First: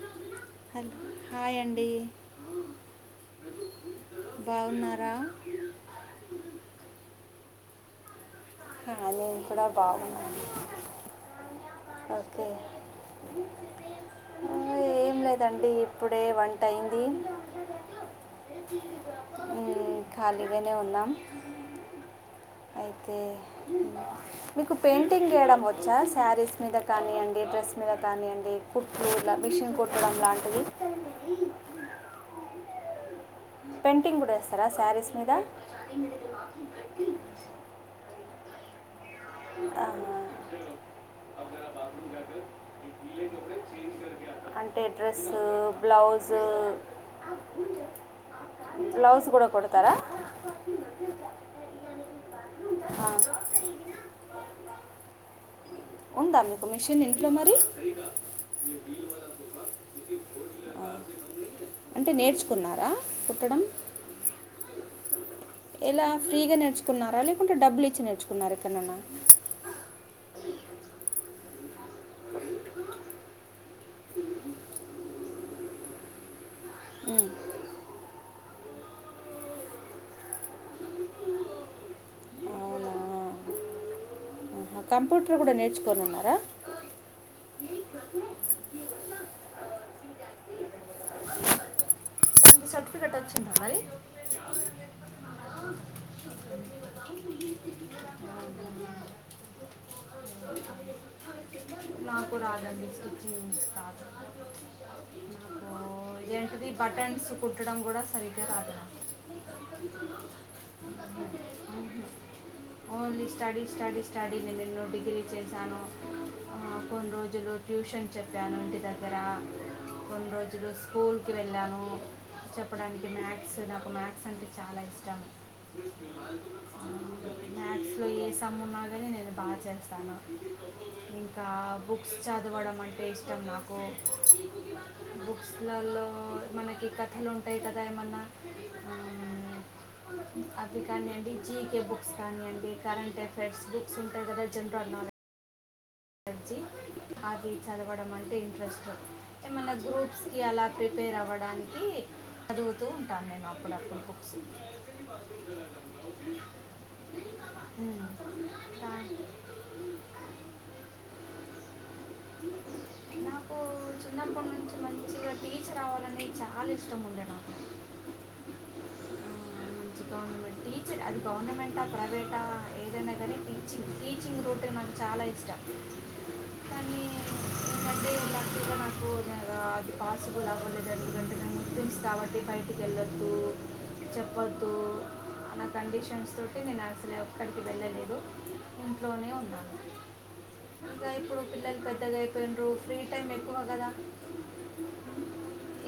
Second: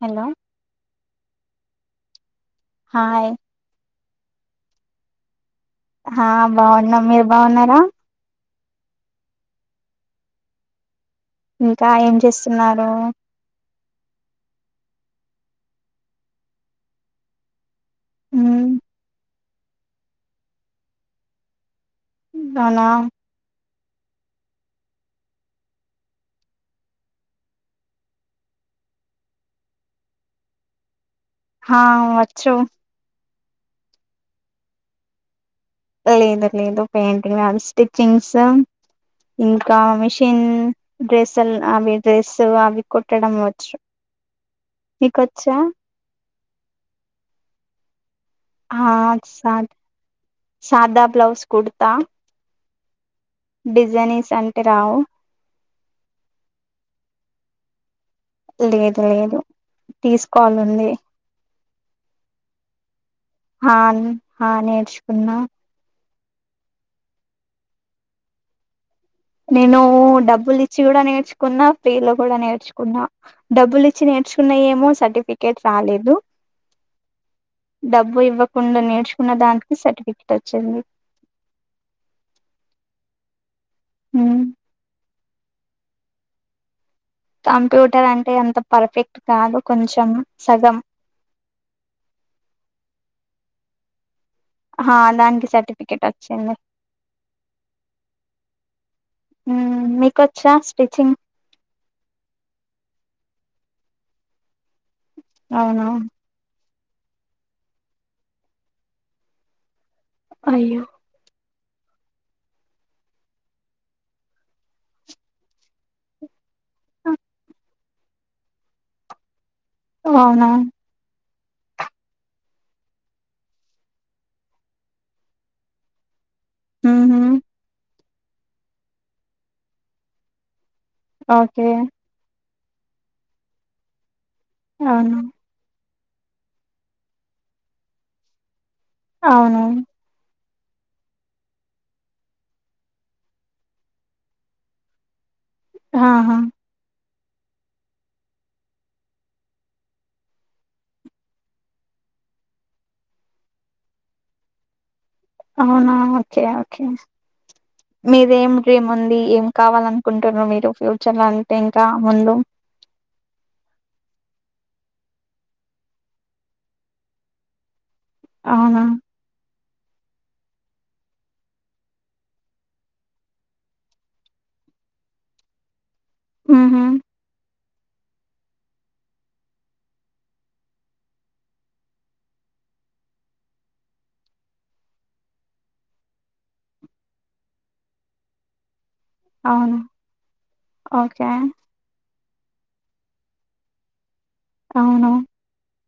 Hello hi అండి hi బాగున్నారా ఆ బాగున్నాం మీరు బాగున్నారా అ నేను కూడా బాగున్నాను ఇంకా ఏం ఓకే చేస్తున్నారు ఏం లేదండి ఇప్పుడే వంట అయింది మ్మ్ ఉమ్ ఖాలీగానే ఉన్నా అవునా అయితే మీకు పెయింటింగ్ వేయడం వచ్చా శారీస్ మీద కానివ్వండి డ్రెస్ మీద కానివండి కుట్్రూ మిిషన్ కుట్టడం లాంటిది హా వచ్చు పెంటింగ్ కూడా వేస్తారా శారీస్ మీద లేదు లేదు పెయింటింగ్ మ్యామ్ స్టిచ్చింగ్స్ ఇంకా ఆ, మిషిన్ డ్రెస్లు అవి డ్రెస్సు అవి కుట్టడం వచ్చు అంటంటే డ్రెస్ నీకొచ్చా బ్లౌస్ హా సా సాదా బ్లౌజ్ కుడ్తా ఆ. డిజని ఉందా మీకు మిషన్ ఇంట్లో మరి లేదు లేదు తీసుకోవాలంది అంటే నేర్చుకున్నారా కుట్టడం హా హా నేర్చుకున్నా ఎలా ఫ్రీగా నేర్చుకున్నా లేకుంటే డబ్బలు ఇచ్చి నేర్చుకున్నారు ఎక్కడైన్నా నేను డబ్బులు ఇచ్చి కూడా నేర్చుకున్నా ఫ్రీ లో కూడా నేర్చుకున్నా డబ్బులు ఇి చ్చి నేర్చుకున్నా ఏమో సర్టిఫికేట్ రాలేదు డబ్బు ఇవ్వకుండా నే ర్చుకున్న దానిని సర్టిఫికెట్ వచ్చింది అవునా ఉమ్, కంప్యూటర్ కూడా నేర్చుకోని ఉన్నారా కంప్యూటర్ అంటే ఎంత పర్ఫెక్ట్ కాదు కొంచెం సగం సర్టిఫికెట్ వచ్చిందా మారి ఆ దానికి సర్టిఫికెట్ వచ్చింది హ్మ్ మీకొచ్చా స్టిచింగ్ నాకు రాదనిస్తుచ్చ అవునా నాకు ఇదేంటిది బటన్స్ కుట్టడం కూడా సరిగ్గా రాదుద అయ్యో ఓన్లీ స్టడీ స్టడీ స్టడీనే నేను డిగ్రీ చేసాను కొన్ని రోజులు ట్యూషన్ చెప్పాను ఇంటి దగ్గర కొన్ని అవునా రోజులు స్కూల్ కి వెళ్ళను చెప్పడానికి మ్యాథ్స్ నాకు మ్యాథ్స్ అంటే చాలా ఇష్టం ఉహూ మ్యాథ్స్ లో ఎ సుమ ఉన్న కానీ నేను బాగా చేస్తాను ఇంకా ఓకే బుక్స్ చ చదవడం అంటే ఇష్టం నాకు అవును బుక్స్లో మన థలు ఉంటాయి కదా ఏమన్నా అవును అవి కానీండి జీకే బుక్స్ కానీయంండి కరెంట్ ఎఫైర్స్ బుక్స్ ఉంటాయి కదా జనరల్ నాలెడ్జ్ ఆహా అది చదవడం అంటే ఇంట్రెస్ట్ ఏమైన్నా గ్రూప్స్కి అలా ప్రిపేర్ అవ్వడానికి చదుగుతూ ఉంటాను నేను అప్పుడ అప్పుడు బుక్స్ అవునా ఓకే ఓకే మీరేం డ్రీమ్ ఉంది ఏం కావాల అనుకుంటున్నారు మీరు ఫ్య చలా అంటే ఇంకా ముందు నాకు చిన్నప్పటి నుంచి మంచిగా టీచర్ అవ్వాలని చాలా ఇష్టం ఉండే నాకు అవునా అ టీచర్ అది గవర్నమెంటా ప్రైవేటా ఏదైనా కానీ టీచింగ్ టీచింగ్ రూటీన్ మ చ చాలా ఇష్టం ఆ డి నాకు అది పాసిబుల్ అవలేదు అందుకంటే ముప్పంది కాబట్టి బయటికి వెళ్ళొద్దు ద చెప్పొద్దు అ నా కండిషన్స్ తోటి నేను అసలే ఎ క్కడికి వెళ్ళలేదు ఇంట్లోనే ఉన్నాను అవును ఇంకా ఓకే ఇప్పుడు పిల్లలు పెద్దగా ను ఫ్రీ టైం ఎక్కువ కదా అవును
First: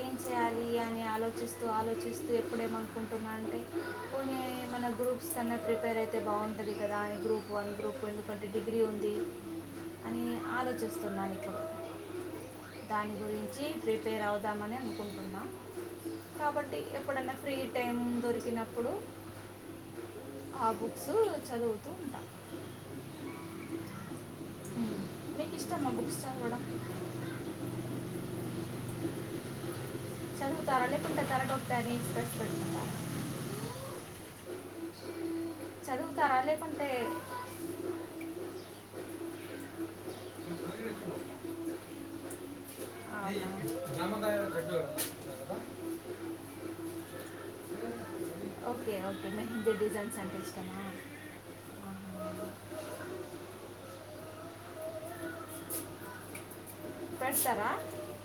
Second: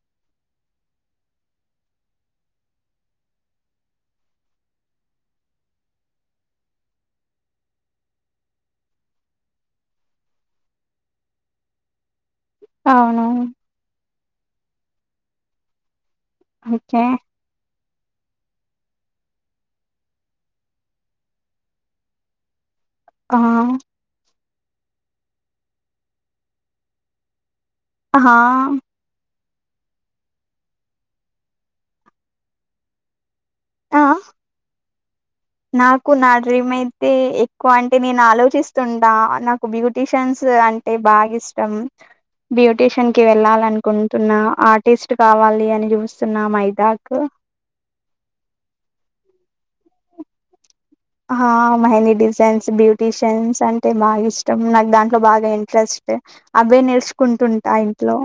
ఏం చేయాలి అని ఆలోచిస్తూ ఆలోచిస్తూ ఎప్పుడేమనుకుంటున్నా అంటే పోనీ ఏమ మన గ్రూప్స్ అన్నా ప్రిపేర్ అయితే బాగుంటుంది కదా అ గ్రూప్ వన్ గ్రూప్ టన్ందు కొంటే డిగ్రీ ఉంది అని ఆలోచిస్తున్నాను ఇక దాని అవును గురించి ప్రప పేర్ అవుదామని అనుకుంటున్నాం కాబట్టి ఓకే ఎప్పుడైనా ఫ్రీ టైం దొరికిన ఇప్పుడు ఆ బుక్స్ చదువుతూ ఉంటాం ఆ నీకు ఇష్టం ఆ బుక్స్ చదవడం హా చదువుతారా లేకుంటే తలనొప్పి అని స్పెడ్స్ పెట్టుకుంటారా ఆ నాకు నా చదువుతారా డ్రీమ్ లేకుంటే అయితే ఎక్కువ అంటే నేను ఆలోచిస్తుంటా నాకు బ్యూటీషియన్స్ అంటే బాగా ఇష్టం బ్యూటీషియన్ కి అవునా. వెళ్ళాల అనుకుంటున్నా ఆర్టిస్ట్ కావాలి అని చూస్తున్నా మైదాక్ ఓకే ఓకే మెహందీ డిజైన్స్ అంటే ఇష్టం మా ఆ మెహందీ డిజైన్స్ బ్యూటీషియన్స్ అంటే బాగా ఇష్టం నాకు దాంట్లో బాగా ఇంట్రెస్ట్ అవే పెడతారా నేర్చుకుంటుంటా ఇంట్లో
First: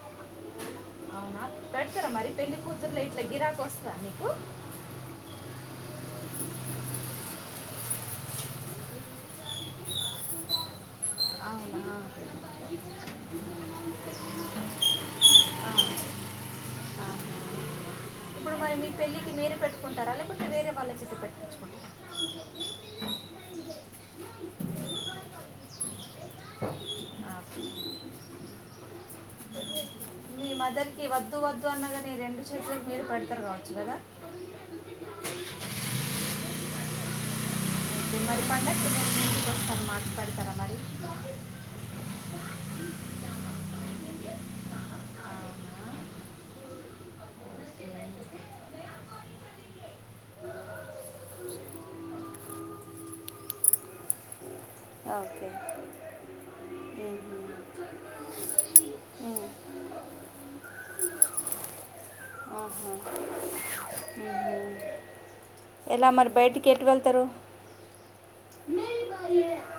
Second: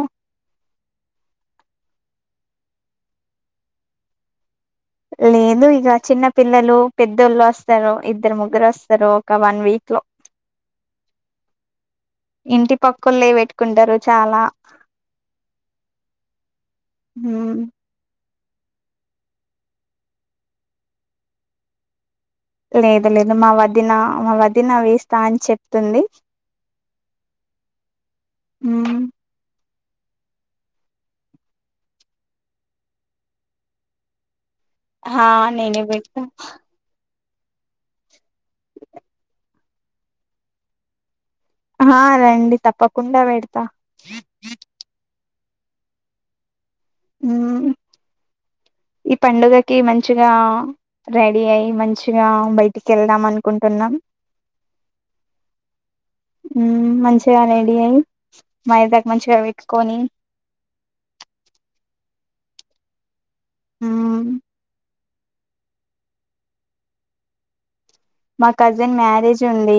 అవునా పెడతారా మరి పెళ్ళ కూతుర్లో ఇట్లా గిరాక వస్తాద మీకు లేదు ఇక చిన్న పిల్లలు పెద్దోళ్ళు వస్తారు ఇద్దరు ముగ్గురు వస్తారు ఒక వన్ వీక్ [unintelligible] అవునా ఇంటి పక్కళ్ళే పెట్టుకుంటారు చాలా హు ఇప్పుడు మరి మీ పెళ్ళకి మీరు పెట్టుకుంటారా లేకపోతే వేరే వాళ్ళ చేత పెట్టించుకుంటారా లేదు లేదు మా వదిన మా వదినా వేస్తా అని చెప్తుంది ఆ, హు మీ మదర్ వద్దు వద్దు అన్నగానీ రెండు చేతులకి మీరు పెడతారు కావచ్చు కదా హా నేనే బెడతా మరి పండక్కి మేం ఇంటికి వస్తాం మాకు పెడతారా మరి హా రండి తప్పకుండా పెడతా హు ఈ పండుగకి మంచిగా రెడీ అయి మంచిగా బయటికి వెళ్దాం అనుకుంటున్నాం ఓకే హు మ్మ్. మంచిగా రెడీ అయి మైదాకు మంచిగా పెట్టుకొని ఆహ హు హు మ్మ్ ఎలా మరి బయటికి ఎటు వెళ్తారు మా కజిన్ మ్యారేజ్ ఉంది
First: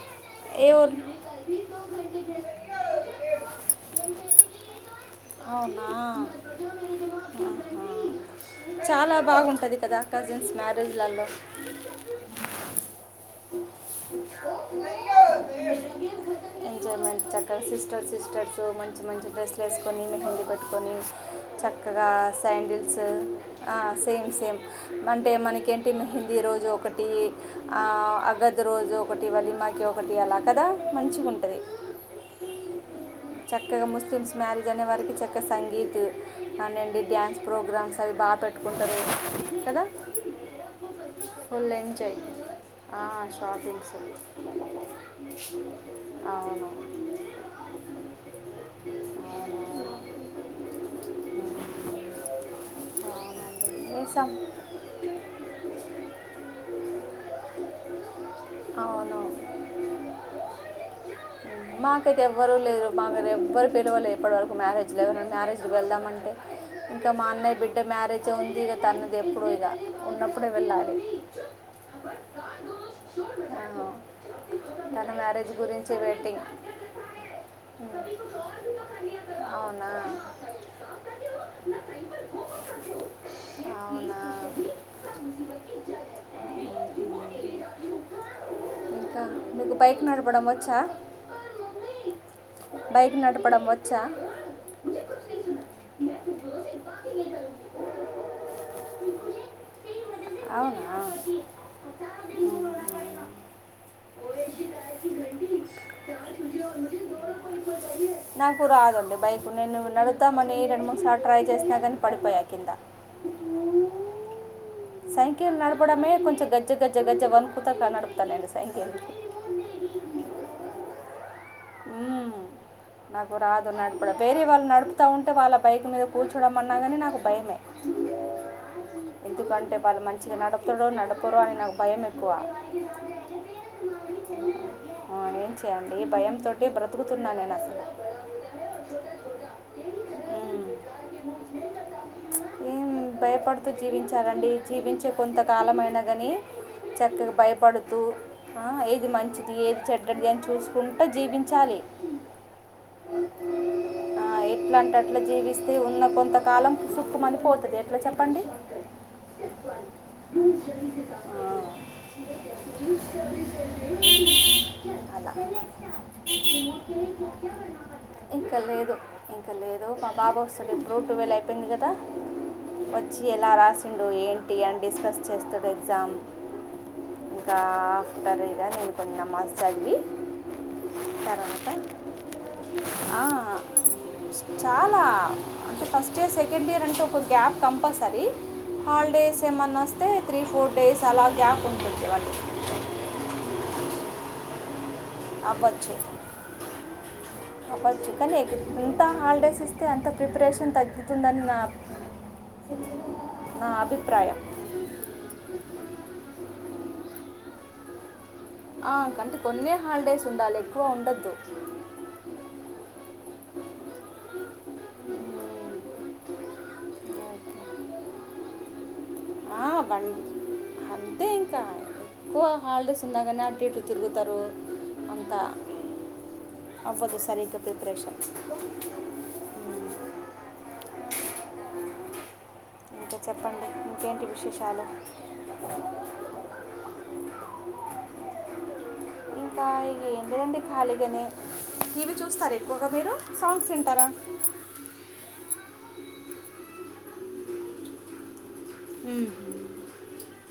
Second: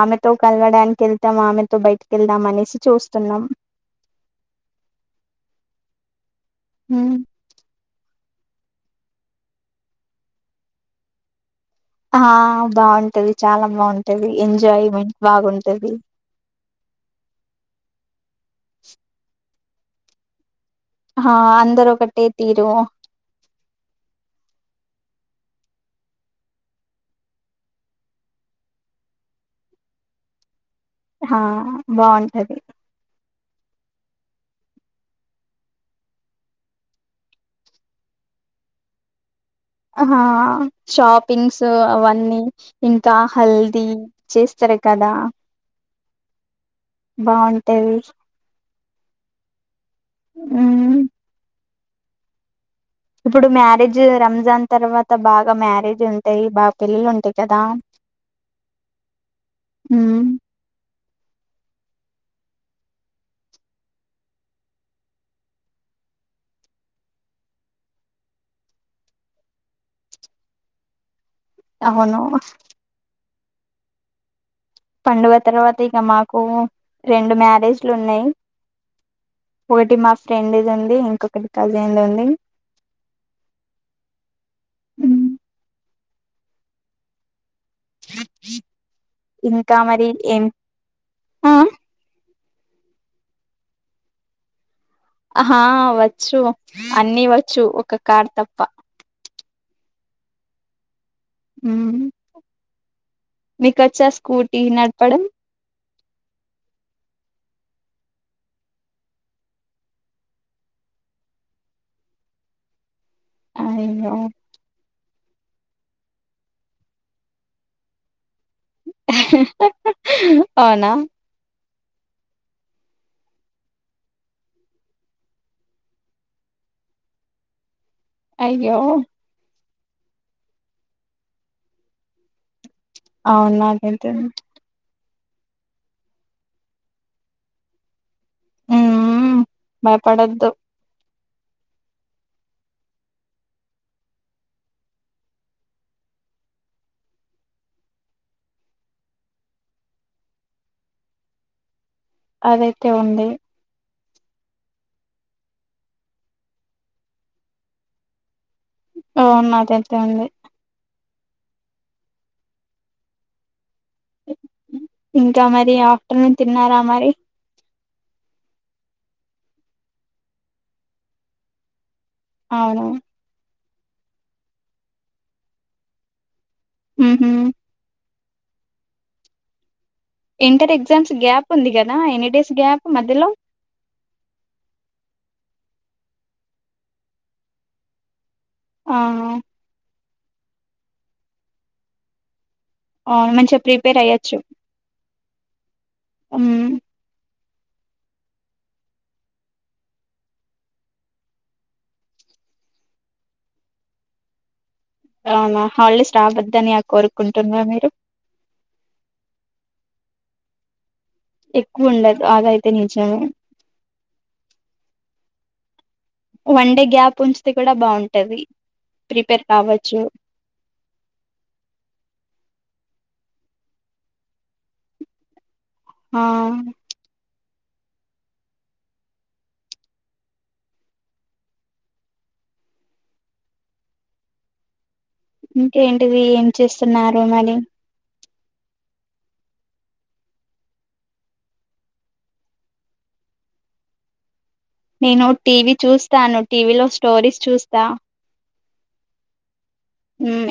ఆమెతో ఏ ఊరు కలవడానికి వెళ్తాం ఆమెతో బయటికి వెళ్దాం అనేసి చూస్తున్నాం అవునా ఆహా మ్మ్ చాలా బాగుంటుది కదా కజిన్స్ మ్యారేజ్లలో ఆ బాగుంటది చాలా బాగుంటది ఎంజాయ్మెంట్ బాగుంటది ఎంజాయ్మెంట్ చక్కగా సిస్టర్ మంచి మంచి డ్రెస్ వేసుకని కట్టుకని ఆ అందరు చక్కగా ఒకటే తీరు శాండిల్స్ హు ఆ సేమ్ సేమ్ అంటే మనకేంటి మెహందీ రోజు ఒకటి ఆ [unintelligible] రోజు ఒకటి వలిమాకి ఒకటి అలా కదా మంచిగా హా ఉంటుంది బాగుంటది చక్కగా ముస్లిమ్స్ మ్యారేజ్ అనే వారికి చక్క సంగీత్ కానీయండి డ్యాన్స్ ప్రోగ్రామ్స్ అవి బాగా బా పెట్టుకుంటారు కదా హా షాపింగ్స్ ఫుల్ ఎంజాయ్ అవన్నీ ఇంకా హల్దీ షాపింగ్స్ చేసు చేస్తారు కధ అవును బావుటవి అవును హు ఇప్పుడు అవునండి మ్యారేజ్ వేసాం రంజాన్ తర్వాత బాగా మ్యారేజ్ ఉంటాయి బాగా పెళ్ళిలు ఉంటాయి కదా అవునువు ఉమ్ మాకైతే ఎవ్వరు లేరు మా మమ్మల్ని ఎవ్వరు పిలవలే ఎప్పటివరకు మ్యారేజ్లో ఎవర మ్యారేజ్కి వెళ్దామంటే ఇంకా మా అన్నయ్య బిడ్డ మ్యారేజ్ ఉంది తనది ఎప్పుడు ఇగో ఉన్నప్పుడే వెళ్ళాలి అవును అవును. తన పండుగ మ్యారేజ్ తర్వాత గురించి ఇక మాకు వెయిటింగ్ రెండు మ్యారేజ్లు ఉన్నాయి అవునా ఒకటి మా ఫ్రెండ్ది ఉంది ఇంకొకటి కజిన్ ఉంది అవునా ఉమ్, ఇంకా నీకు ఇంకా బైకు మరి ఏం నడపడం వచ్చా ఆ బైక్ నడపడం వచ్చా ఆహా వచ్చు అన్ని వచ్చు ఒక కార్ తప్ప అవునా హు మీకొచ్చా స్కూటీ నడపడం [inaudible] నాకు రాదండి బైక్ నేను నడుతామని రెండు మూడు సార్లు ట్రై చేసినా కానీ పడిపోయా కింద అయ్యో సైకిల్ నడపడమే కొంచెం గజ్జ గజ్జ గజ్జ వనుకుతా నడపుతానండి సైకిల్ అవునా ఉ నాకు రాదు నడపడం వేరే వాళ్ళు నడుపుతూ ఉంటే వాళ్ళ బైక్ మీద కూర్చోడం అన్నా కానీ నాకు భయమే అయ్యో కంటే వాళ్ళు మంచిగా నడుపుతరో నడపురు అని నాకు భయం ఎక్కువ అవును నాకు అంతే ఆవునేం చేయండి ఈ భయ తోటి బ్రతుకుతున్నా నేను అసలు ఉ భయపడద్దు మ్మ్. [inaudible] ఏం భయపడుతూ జీవించాలండి జీవించే కొంతకాలమైన కానీ చక్కగా భయపడుతూ ఏది మంచిది ఏది చెడ్ది అని చూసుకుంటూ జీవించ చాలి అదైతే ఉంది ఆ ఎట్లా అంటే అట్లా జీవిస్తే ఉన్న కొంతకాలం సుక్కు మనిపోతుంది ఎట్లా చెప్పండి అవును నాదయితే అంది ఆ [inaudible] అలా ఇంకా మరి ఆఫ్టర్నూన్ తిన్నారా మరి ఇంకా లేదు ఇంకా లేదు మా బాబు వస్తాడు ఇప్పుడు ట్వెల్వ్ అయిపోయింది కదా అవును వచ్చి ఎలా రాసిండు ఏంటి అని డిస్కస్ చేస్తడు ఎగ్జామ్ ఉహు ఇంకా ఆఫ్టర్ ఇగ నేను నమాజ్ చదివి ఇంటర్ ఎగ్జామ్స్ గ్యాప్ ఉంది తర్వాత కదా ఎన్ని డేస్ గ్యాప్ ఆ, మధ్యలో చాలా అంటే ఫస్ట్ ఇయర్ సెకండ్ ఇయర్ అంటే ఒక గ్యాప్ కంపల్సరీ ఆ హాలిడేస్ ఏమన్నా వస్తే త్రీ ఫోర్ డేస్ అలా గ్యాప్ ఉంటుంది వాటి అవును మంచిగా ప్రిపేర్ అయ్యొచ్చు అవ్వచ్చు ఉమ్ అవ్వకు కానీ ఇంత హాలిడేస్ ఇస్తే అంత ప్రిపరేషన్ తగ్గుతుందని నా నా అభిప్రాయం అవునా హాలిడేస్ రావద్దని కోరుకుంటున్నారా మీరు [inaudible] ఆ అంటే కొన్ని హాలిడేస్ ఉండాలి ఎక్కువ ఉండదు ఎక్కువ ఉండదు అది అయితే నిజంమే [inaudible] వన్ డే గ్యాప్ ఉంచితే కూడా బాగుంటది ప్రిపేర్ ఆ కావచ్చు వన్ డే అంతే ఇంకా ఎక్కువ హల్డేస్ సుందగానే అటు ఇట్ తిరుగుతారు అంత ఆ అ ప్రిపరేషన్ [inaudible] ఇంకా చెప్పండి ఇంకేంటి విశేషాలు ఇంకేంటిది ఏం చేస్తున్నారు మేడమ్ ఇంకా ఇ ఏం లేదండి ఖాళీగానే టీవీ చూస్తారు ఎక్కువగా మీరు సాంగ్స్ వింటారా నేను టీవీ చూస్తాను టీవీలో స్టోరీస్ చూస్తా ఉమ్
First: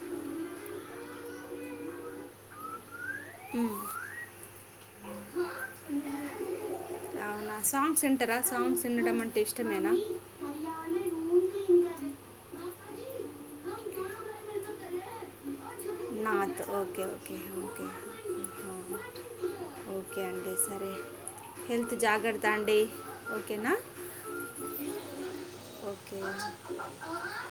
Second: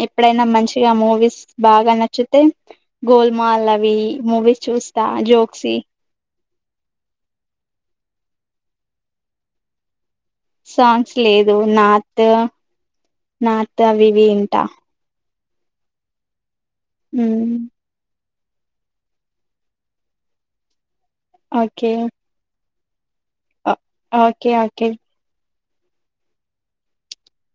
ఎప్పుడైనా మంచిగా మూవీస్ బాగా నచ్చితే గోల్మాల్ అవి మూవీస్ చూస్తా జోక్స అవునా సాంగ్స్ వింటార సాంగ్స్ వినడం అంటే ఇష్టమేనా సాంగ్స్ లేదు నాత్ నార్త్ అవి ఇవి వింటా నాత్ ఓకే ఓకే మ్మ్ ఓకే ఓకే అండి సరే ఓకే హెల్త్ జాగర్త అండీ ఓకేనా ఆ ఓకే ఓకే ఓకే చ్